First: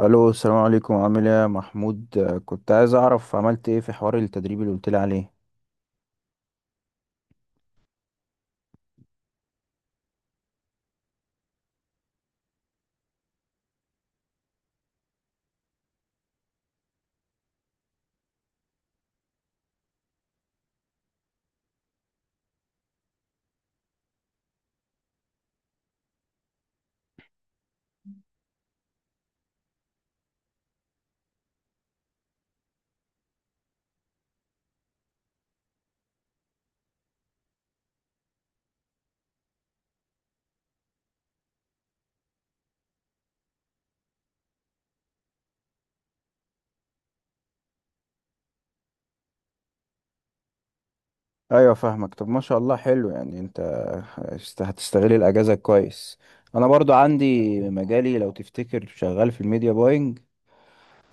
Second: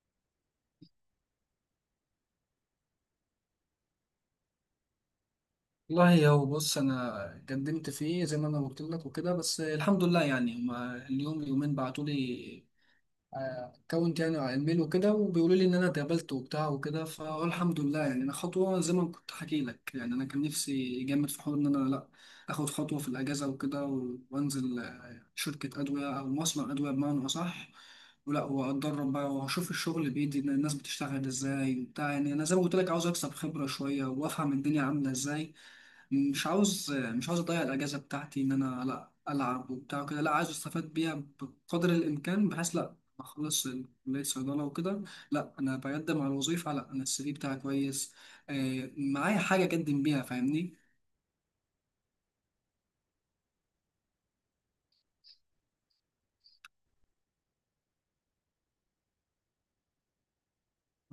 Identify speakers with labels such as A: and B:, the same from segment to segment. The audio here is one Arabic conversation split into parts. A: الو، السلام عليكم. عامل ايه يا محمود؟ كنت عايز اعرف عملت ايه في حوار التدريب اللي قلت لي عليه.
B: والله هو بص انا قدمت فيه زي ما انا قلت لك وكده، بس الحمد لله. يعني هما اليوم يومين بعتوا لي اكونت يعني على الميل وكده، وبيقولوا لي ان انا اتقبلت وبتاع وكده، فالحمد لله. يعني انا خطوه زي ما كنت حكي لك، يعني انا كان نفسي جامد في حوار ان انا لا اخد خطوه في الاجازه وكده و- وانزل شركه ادويه او مصنع ادويه بمعنى اصح. ولا واتدرب بقى واشوف الشغل بايدي ان الناس بتشتغل ازاي وبتاع. يعني انا زي ما قلت لك عاوز اكسب خبره شويه وافهم الدنيا عامله ازاي. مش عاوز اضيع الاجازه بتاعتي ان انا لا العب وبتاع كده، لا عايز استفاد بيها بقدر الامكان، بحيث لا اخلص كليه صيدله وكده لا انا بقدم على وظيفه، لا انا السي في بتاعي كويس، آه معايا حاجه اقدم بيها فاهمني.
A: ايوه فاهمك. طب ما شاء الله حلو. يعني انت هتستغل الاجازه كويس. انا برضو عندي مجالي لو تفتكر، شغال في الميديا باينج،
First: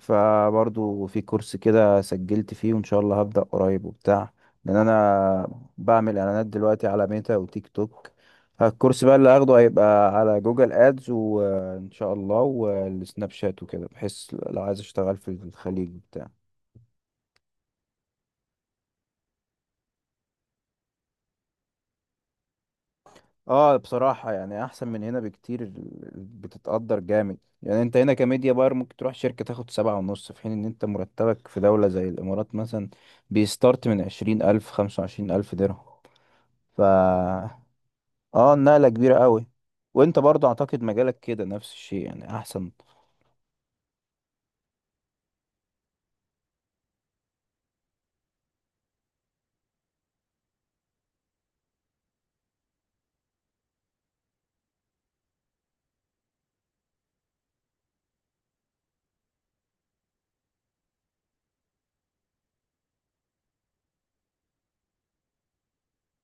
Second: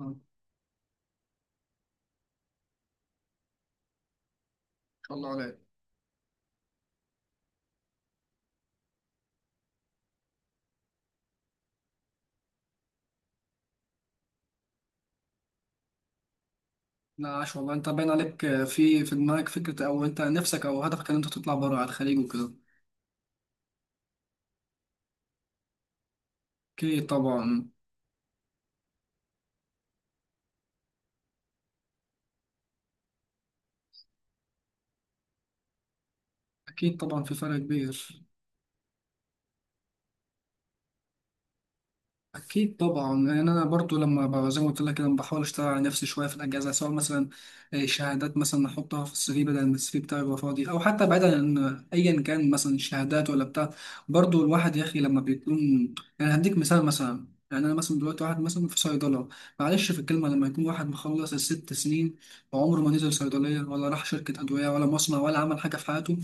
B: ان
A: في كورس كده سجلت فيه وان شاء الله هبدأ قريب وبتاع. لان
B: شاء الله
A: انا
B: عليك.
A: بعمل اعلانات دلوقتي على ميتا وتيك توك. الكورس بقى اللي هاخده هيبقى على جوجل ادز وان شاء الله والسناب شات وكده، بحيث لو عايز اشتغل في الخليج بتاع
B: لا عاش والله، انت باين عليك في دماغك فكره او انت نفسك او هدفك ان انت تطلع بره على الخليج وكده.
A: اه بصراحة يعني احسن من هنا بكتير. بتتقدر
B: اكيد
A: جامد.
B: طبعا.
A: يعني انت هنا كميديا باير ممكن تروح شركة تاخد 7.5، في حين ان انت مرتبك في دولة زي الامارات مثلا بيستارت من 20 الف، 25 الف درهم. ف
B: اكيد طبعا، في فرق كبير.
A: اه النقلة كبيرة قوي. وانت برضه اعتقد مجالك كده نفس الشيء يعني احسن.
B: أكيد طبعا. يعني أنا برضو لما زي ما قلت لك كده بحاول أشتغل على نفسي شوية في الأجازة، سواء مثلا شهادات مثلا أحطها في السي في بدل ما السي في بتاعي يبقى فاضي، أو حتى بعيدا عن أيا كان مثلا الشهادات ولا بتاع. برضو الواحد يا أخي لما بيكون، يعني هديك مثال. مثلا يعني أنا مثلا دلوقتي واحد مثلا في صيدلة، معلش في الكلمة، لما يكون واحد مخلص الست سنين وعمره ما نزل صيدلية ولا راح شركة أدوية ولا مصنع ولا عمل حاجة في حياته،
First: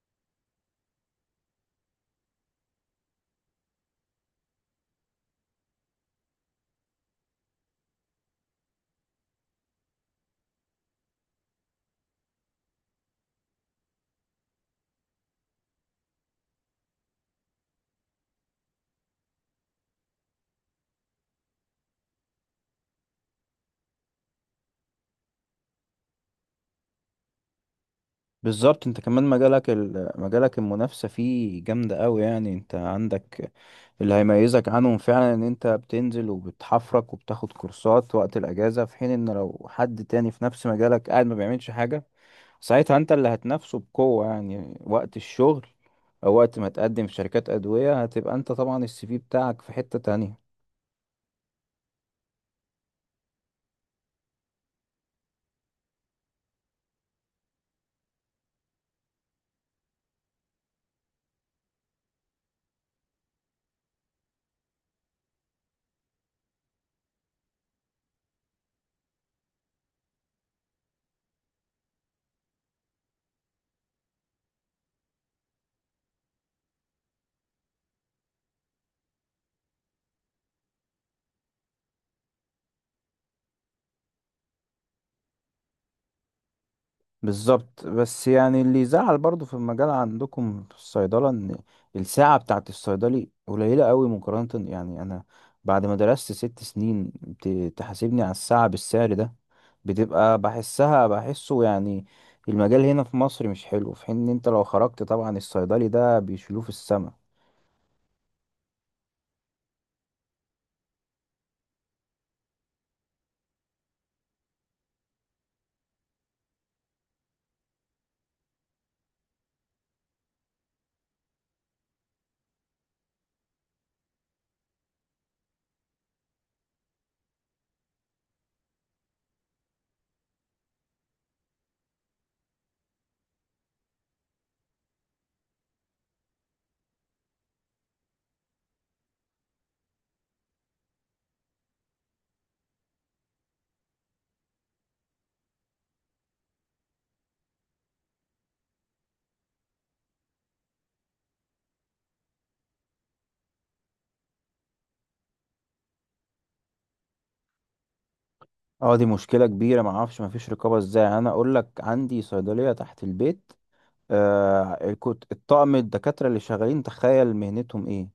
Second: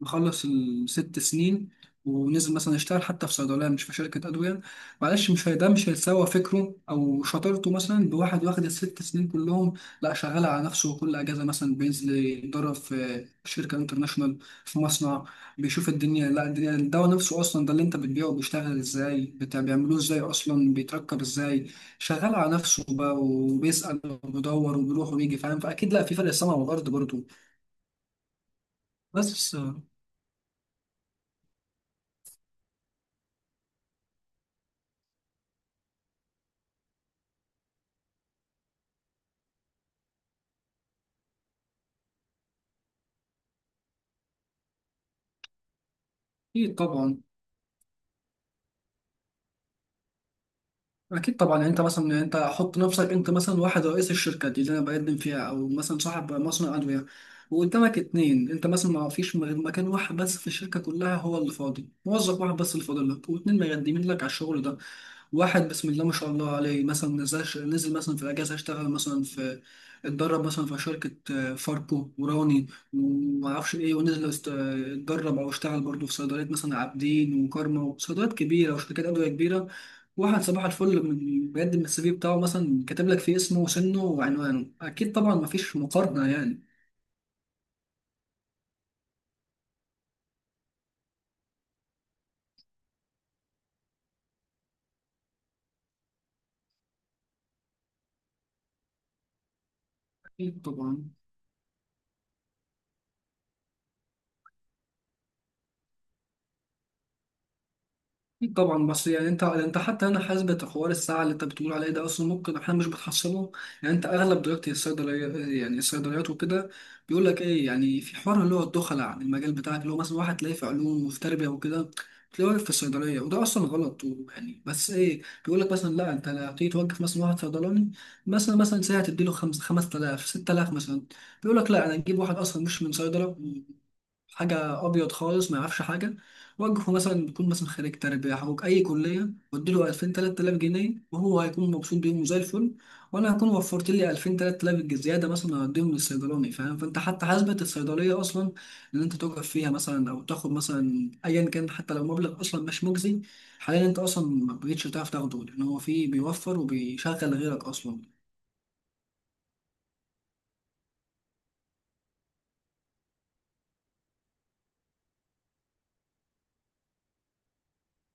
B: مخلص الست سنين، ونزل مثلا يشتغل حتى في صيدلية مش في شركة أدوية، معلش مش هي- ده مش هيساوى فكره او شطارته مثلا بواحد واخد الست سنين كلهم، لا شغال على نفسه وكل اجازه مثلا بينزل يتدرب في شركه انترناشونال، في مصنع، بيشوف الدنيا، لا الدنيا الدواء نفسه اصلا، ده اللي انت بتبيعه بيشتغل ازاي بتاع بيعملوه ازاي، اصلا بيتركب ازاي، شغال على نفسه بقى وبيسال وبيدور وبيروح وبيجي فاهم، فاكيد لا، في فرق السما والارض برضه.
A: بالظبط. انت كمان
B: بس،
A: مجالك المنافسة فيه جامدة قوي. يعني انت عندك اللي هيميزك عنهم فعلا، ان انت بتنزل وبتحفرك وبتاخد كورسات وقت الاجازة، في حين ان لو حد تاني في نفس مجالك قاعد ما بيعملش حاجة. ساعتها انت اللي هتنافسه بقوة يعني وقت الشغل، او وقت ما
B: اكيد
A: تقدم في
B: طبعا.
A: شركات ادوية هتبقى انت طبعا السي في بتاعك في حتة تانية.
B: اكيد طبعا، يعني انت مثلا، يعني انت حط نفسك انت مثلا واحد رئيس الشركه دي اللي انا بقدم فيها او مثلا صاحب مصنع ادويه، وقدامك اتنين، انت مثلا ما فيش غير مكان واحد بس في الشركه كلها هو اللي فاضي، موظف واحد بس اللي فاضل لك واتنين مقدمين لك على الشغل ده. واحد بسم الله ما شاء الله عليه مثلا نزل مثلا في الاجازه اشتغل مثلا في، اتدرب مثلا في شركه فاركو وراني وما اعرفش ايه، ونزل اتدرب او اشتغل برضه في صيدليات مثلا عابدين وكارما وصيدليات كبيره وشركات ادويه كبيره. واحد صباح الفل من بيقدم السي في بتاعه مثلا كاتب لك فيه اسمه وسنه وعنوانه، اكيد طبعا مفيش مقارنة يعني.
A: بالظبط. بس يعني اللي يزعل برضو في المجال عندكم في الصيدلة، ان الساعة بتاعت الصيدلي قليلة قوي مقارنة. يعني انا بعد ما درست 6 سنين، تحاسبني على الساعة بالسعر ده، بتبقى
B: اكيد طبعا.
A: بحسه يعني. المجال هنا في مصر مش حلو، في حين ان انت لو خرجت طبعا الصيدلي ده بيشيلوه في السما.
B: أكيد طبعا، بس يعني، انت حتى انا حاسبة حوار الساعه اللي انت بتقول عليه ده اصلا ممكن احنا مش بنحصله. يعني انت اغلب دلوقتي الصيدليه، يعني الصيدليات وكده بيقول لك ايه، يعني في حوار اللي هو الدخلاء عن المجال بتاعك، اللي هو مثلا واحد تلاقيه في علوم وفي تربيه وكده تلاقيه واقف في الصيدليه، وده اصلا غلط. يعني بس ايه، بيقول لك مثلا لا انت هتيجي توقف مثلا واحد صيدلاني مثلا ساعه تديله خمس 5000 6000 مثلا، بيقول لك لا انا اجيب واحد اصلا مش من صيدله، حاجه ابيض خالص ما يعرفش حاجه، وجهه مثلا بيكون مثلا خريج تربيه او اي كليه واديله 2000 3000 جنيه، وهو هيكون مبسوط بيهم زي الفل، وانا هكون وفرت لي 2000 3000 زياده مثلا هديهم للصيدلاني فاهم، فانت حتى حاسبه الصيدليه اصلا اللي انت تقف فيها مثلا او تاخد مثلا ايا كان، حتى لو مبلغ اصلا مش مجزي حاليا انت اصلا ما بقتش تعرف تاخده، لان هو فيه بيوفر وبيشغل غيرك اصلا.
A: اه دي مشكلة كبيرة. معرفش مفيش رقابة ازاي. يعني انا اقول لك عندي صيدلية تحت البيت، كنت الطاقم الدكاترة اللي شغالين، تخيل مهنتهم ايه؟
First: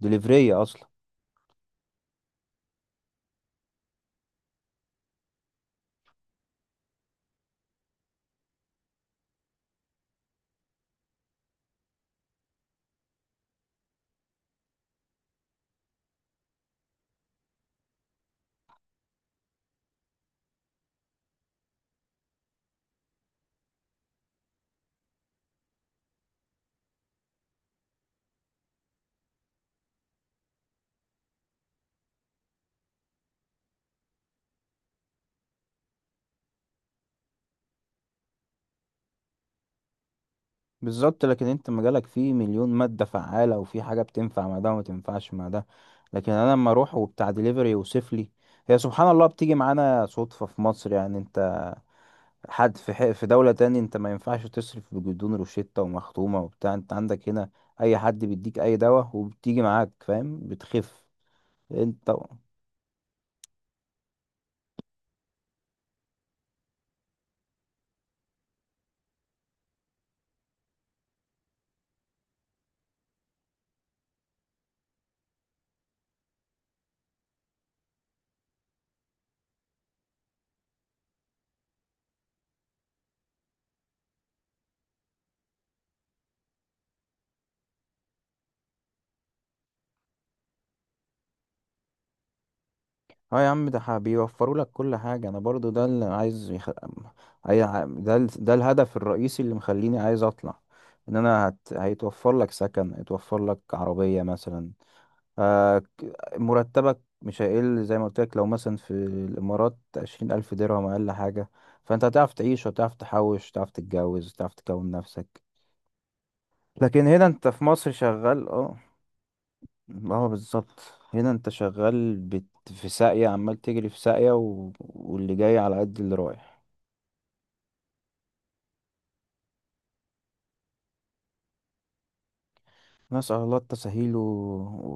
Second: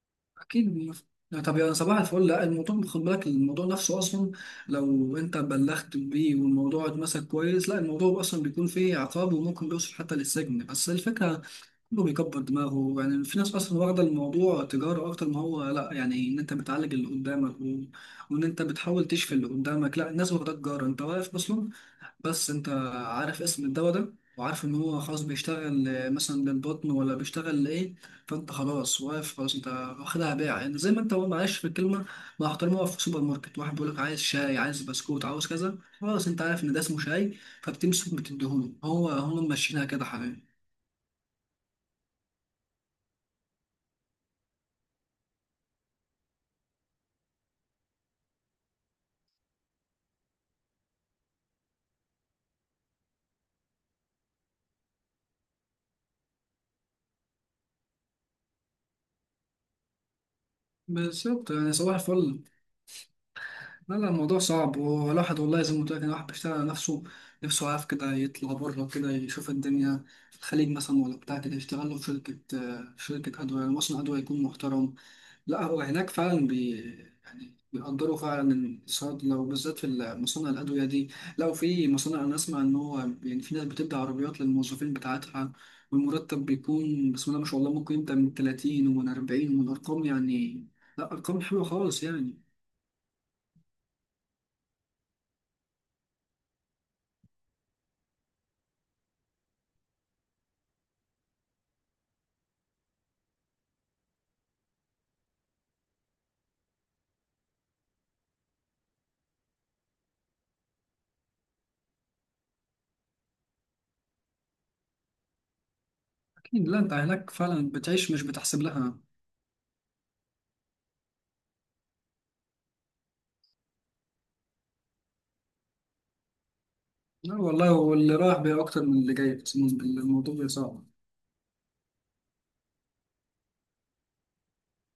A: دليفرية
B: اكيد
A: اصلا.
B: لا طب يا صباح الفل، لا الموضوع، خد بالك الموضوع نفسه اصلا لو انت بلغت بيه والموضوع اتمسك كويس، لا الموضوع اصلا بيكون فيه عقاب وممكن بيوصل حتى للسجن، بس الفكره كله بيكبر دماغه. يعني في ناس اصلا واخده الموضوع تجاره اكتر، ما هو لا يعني ان انت بتعالج اللي قدامك وان انت بتحاول تشفي اللي قدامك، لا الناس واخده تجاره، انت واقف اصلا بس انت عارف اسم الدواء ده وعارف ان هو خلاص بيشتغل مثلا للبطن ولا بيشتغل لايه، فانت خلاص واقف، خلاص انت واخدها بيع، يعني زي ما انت، هو معلش في الكلمه مع احترامي، واقف في السوبر ماركت، واحد بيقول لك عايز شاي عايز بسكوت عاوز كذا، خلاص انت عارف ان ده اسمه شاي فبتمسك بتديهوله، هو هم ماشيينها كده حبيبي.
A: بالظبط. لكن انت مجالك فيه مليون مادة فعالة وفي حاجة بتنفع مع ده وما تنفعش مع ده. لكن انا لما اروح وبتاع دليفري يوصف لي، هي سبحان الله بتيجي معانا صدفة في مصر. يعني انت حد في حق في دولة تاني انت ما ينفعش تصرف بجدون روشتة ومختومة وبتاع. انت عندك هنا اي حد بيديك اي دواء وبتيجي معاك، فاهم، بتخف
B: بالظبط يعني صباح
A: انت.
B: الفل. لا لا الموضوع صعب، والواحد والله زي ما قلت لك إن الواحد بيشتغل على نفسه، نفسه عارف كده يطلع بره كده يشوف الدنيا في الخليج مثلا ولا بتاع كده، يشتغل له في شركة في شركة أدوية، يعني مصنع أدوية يكون محترم، لا هو هناك فعلا يعني بيقدروا فعلا الصيدلة وبالذات في مصانع الأدوية دي، لو في مصانع أنا أسمع إن هو يعني في ناس بتدي عربيات للموظفين بتاعتها، والمرتب بيكون بسم الله ما شاء الله ممكن يبدأ من 30 ومن 40 ومن أرقام، يعني لا أرقام حلوة خالص يعني.
A: اه يا عم ده بيوفروا لك كل حاجة. انا برضو ده اللي عايز يخ... أي... ع- ده ال... ده الهدف الرئيسي اللي مخليني عايز اطلع. ان انا هيتوفر لك سكن، هيتوفر لك عربية مثلا، آه... مرتبك مش هيقل. زي ما قلت لك، لو مثلا في الامارات 20 الف درهم اقل حاجة، فانت هتعرف تعيش وتعرف تحوش وتعرف تتجوز وتعرف تكون نفسك.
B: أكيد، لا أنت
A: لكن هنا
B: هناك
A: انت في
B: فعلا
A: مصر
B: بتعيش مش
A: شغال،
B: بتحسب
A: اه.
B: لها.
A: اه بالظبط. هنا انت في ساقية، عمال تجري في واللي جاي على قد اللي رايح.
B: لا والله واللي رايح بيه أكتر من اللي جاي، أقسم بالله الموضوع بيبقى صعب.
A: نسأل الله التسهيل.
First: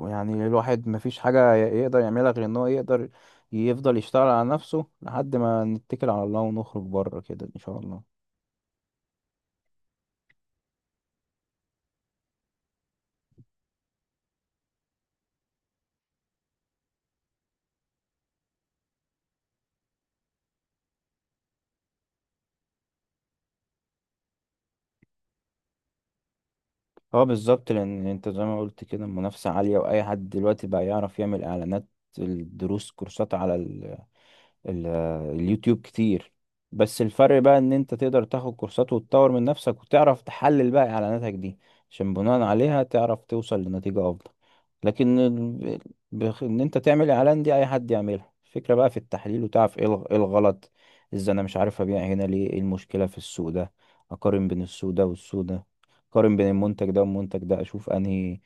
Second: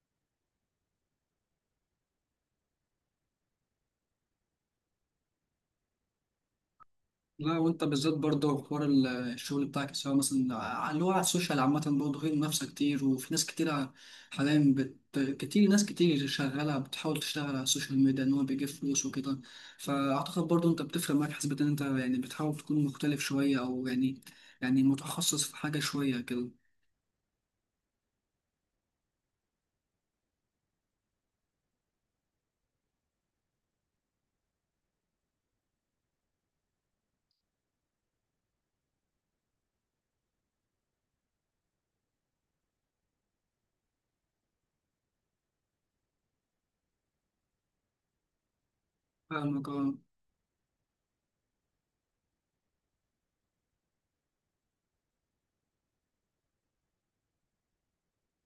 A: ويعني الواحد مفيش حاجة يقدر يعملها غير ان هو يقدر يفضل يشتغل على نفسه، لحد ما نتكل على الله ونخرج بره كده
B: لا
A: ان شاء
B: وأنت
A: الله.
B: بالذات برضه حوار الشغل بتاعك سواء مثلا اللي هو على السوشيال عامة، برضه هي منافسة كتير وفي ناس كتير حاليا بت... شغالة بتحاول تشتغل على السوشيال ميديا إن هو بيجيب فلوس وكده. فأعتقد برضه أنت بتفرق معاك حسب إن أنت يعني بتحاول تكون مختلف شوية أو يعني، يعني متخصص في حاجة شوية كده.
A: اه بالظبط. لان انت زي ما قلت كده المنافسة عالية، واي حد دلوقتي بقى يعرف يعمل اعلانات. الدروس كورسات على ال- اليوتيوب كتير. بس الفرق بقى ان انت تقدر تاخد كورسات وتطور من نفسك وتعرف تحلل بقى اعلاناتك دي، عشان بناء عليها تعرف توصل لنتيجة افضل. لكن ان انت تعمل اعلان دي اي حد يعملها. الفكرة بقى في التحليل،
B: فاهمك
A: وتعرف ايه
B: آه.
A: إيه الغلط ازاي، انا مش عارف ابيع هنا ليه، ايه المشكلة في السوق ده. اقارن بين السوق ده والسوق ده، اقارن بين المنتج ده والمنتج ده، اشوف انهي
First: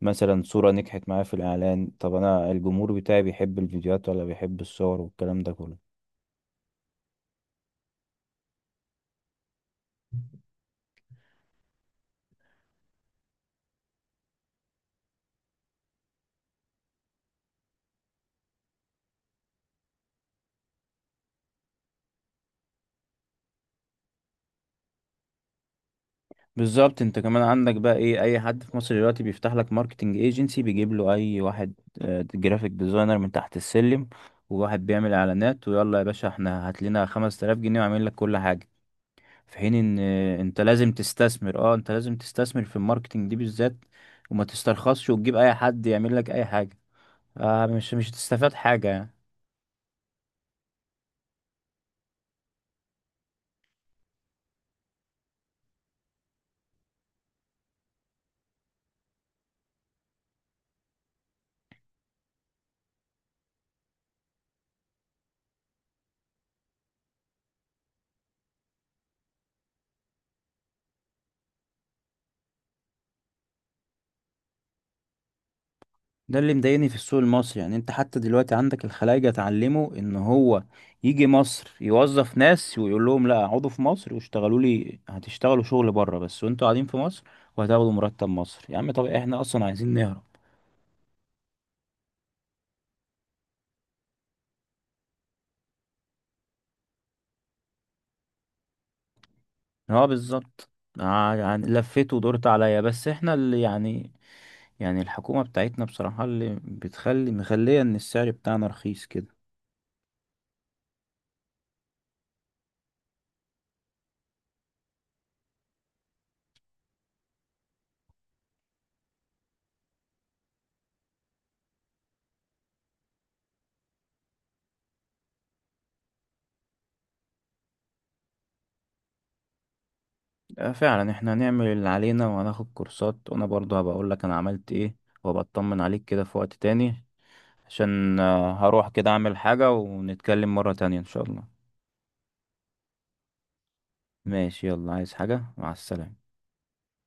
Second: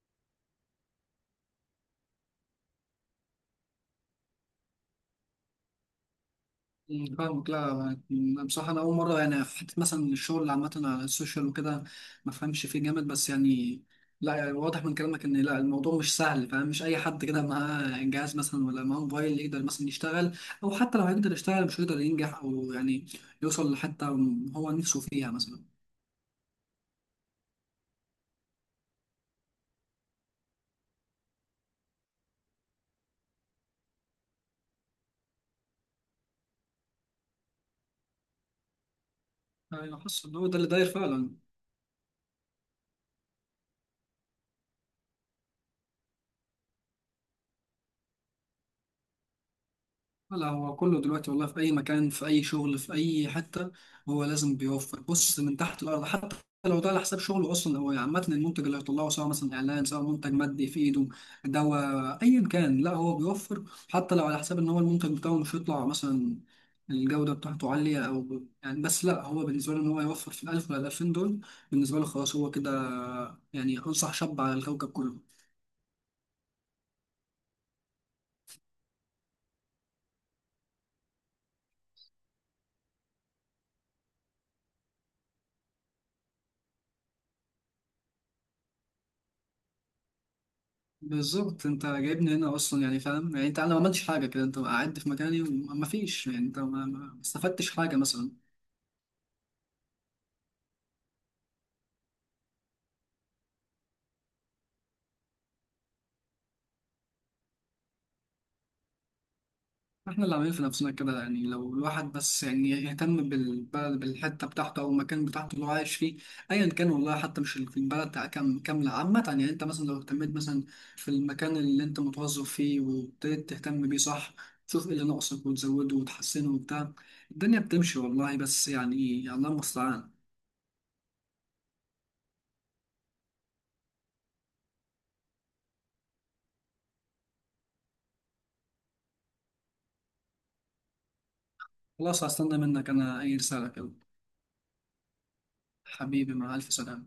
A: مثلا صورة نجحت معايا في الاعلان. طب انا الجمهور بتاعي بيحب الفيديوهات ولا بيحب الصور والكلام ده كله.
B: فاهمك لا. بصراحة أنا أول مرة يعني في حتة مثلا الشغل عامة على السوشيال وكده، ما فهمش فيه جامد بس يعني. لا يعني واضح من كلامك إن لا الموضوع مش سهل فاهم، مش أي حد كده معاه جهاز مثلا ولا معاه موبايل يقدر مثلا يشتغل، أو حتى لو هيقدر يشتغل مش هيقدر ينجح أو يعني، يوصل لحتة هو نفسه فيها مثلا.
A: بالظبط. انت كمان عندك بقى ايه، اي حد في مصر دلوقتي بيفتح لك ماركتنج ايجنسي بيجيب له اي واحد جرافيك ديزاينر من تحت السلم، وواحد بيعمل اعلانات، ويلا يا باشا احنا هات لنا 5000 جنيه وعامل لك كل حاجه. في حين ان
B: يعني حاسس إن هو ده
A: انت
B: اللي داير
A: لازم
B: فعلا.
A: تستثمر، اه انت لازم تستثمر في الماركتنج دي بالذات، وما تسترخصش وتجيب اي حد يعمل لك اي حاجه. آه مش هتستفاد حاجه يعني.
B: لا هو كله دلوقتي والله في أي مكان في أي شغل في أي حتة، هو لازم بيوفر، بص من تحت الأرض حتى لو ده على حساب شغله أصلا، هو عامة المنتج اللي هيطلعه سواء مثلا إعلان سواء منتج مادي في إيده، دواء أيا كان، لا هو بيوفر حتى لو على حساب إن هو المنتج بتاعه مش هيطلع مثلا الجودة بتاعته عالية أو يعني، بس لا هو بالنسبة له إن هو يوفر في الألف ولا الألفين دول، بالنسبة له خلاص هو كده يعني، أنصح شاب على الكوكب كله.
A: ده اللي مضايقني في السوق المصري. يعني انت حتى دلوقتي عندك الخلايجة اتعلموا ان هو يجي مصر يوظف ناس ويقول لهم لا اقعدوا في مصر واشتغلوا لي، هتشتغلوا شغل بره بس وانتوا قاعدين في مصر، وهتاخدوا مرتب مصر. يا عم طب احنا اصلا عايزين نهرب.
B: بالظبط، انت جايبني هنا اصلا، يعني فاهم، يعني انت انا ما عملتش حاجه كده انت قعدت في مكاني وما فيش، يعني انت ما استفدتش حاجه مثلا.
A: اه بالظبط. آه يعني لفيت ودورت عليا، بس احنا اللي يعني، يعني الحكومة بتاعتنا بصراحة اللي بتخلي مخلية ان السعر بتاعنا رخيص كده.
B: احنا اللي عاملين في نفسنا كده، يعني لو الواحد بس يعني يهتم بالبلد بالحته بتاعته او المكان بتاعته اللي هو عايش فيه ايا كان، والله حتى مش في البلد كامله عامه، يعني انت مثلا لو اهتميت مثلا في المكان اللي انت متوظف فيه وابتديت تهتم بيه صح، تشوف ايه اللي ناقصك وتزوده وتحسنه وبتاع. الدنيا بتمشي والله، بس يعني الله المستعان.
A: فعلا احنا هنعمل اللي علينا وهناخد كورسات، وانا برضه هبقى اقول لك انا عملت ايه، وابقى اطمن عليك كده في وقت تاني، عشان هروح كده اعمل حاجة، ونتكلم مرة تانية ان شاء الله.
B: خلاص هستنى منك انا اي رساله كده.
A: ماشي يلا، عايز حاجة؟ مع السلامة.
B: حبيبي مع ألف سلامة.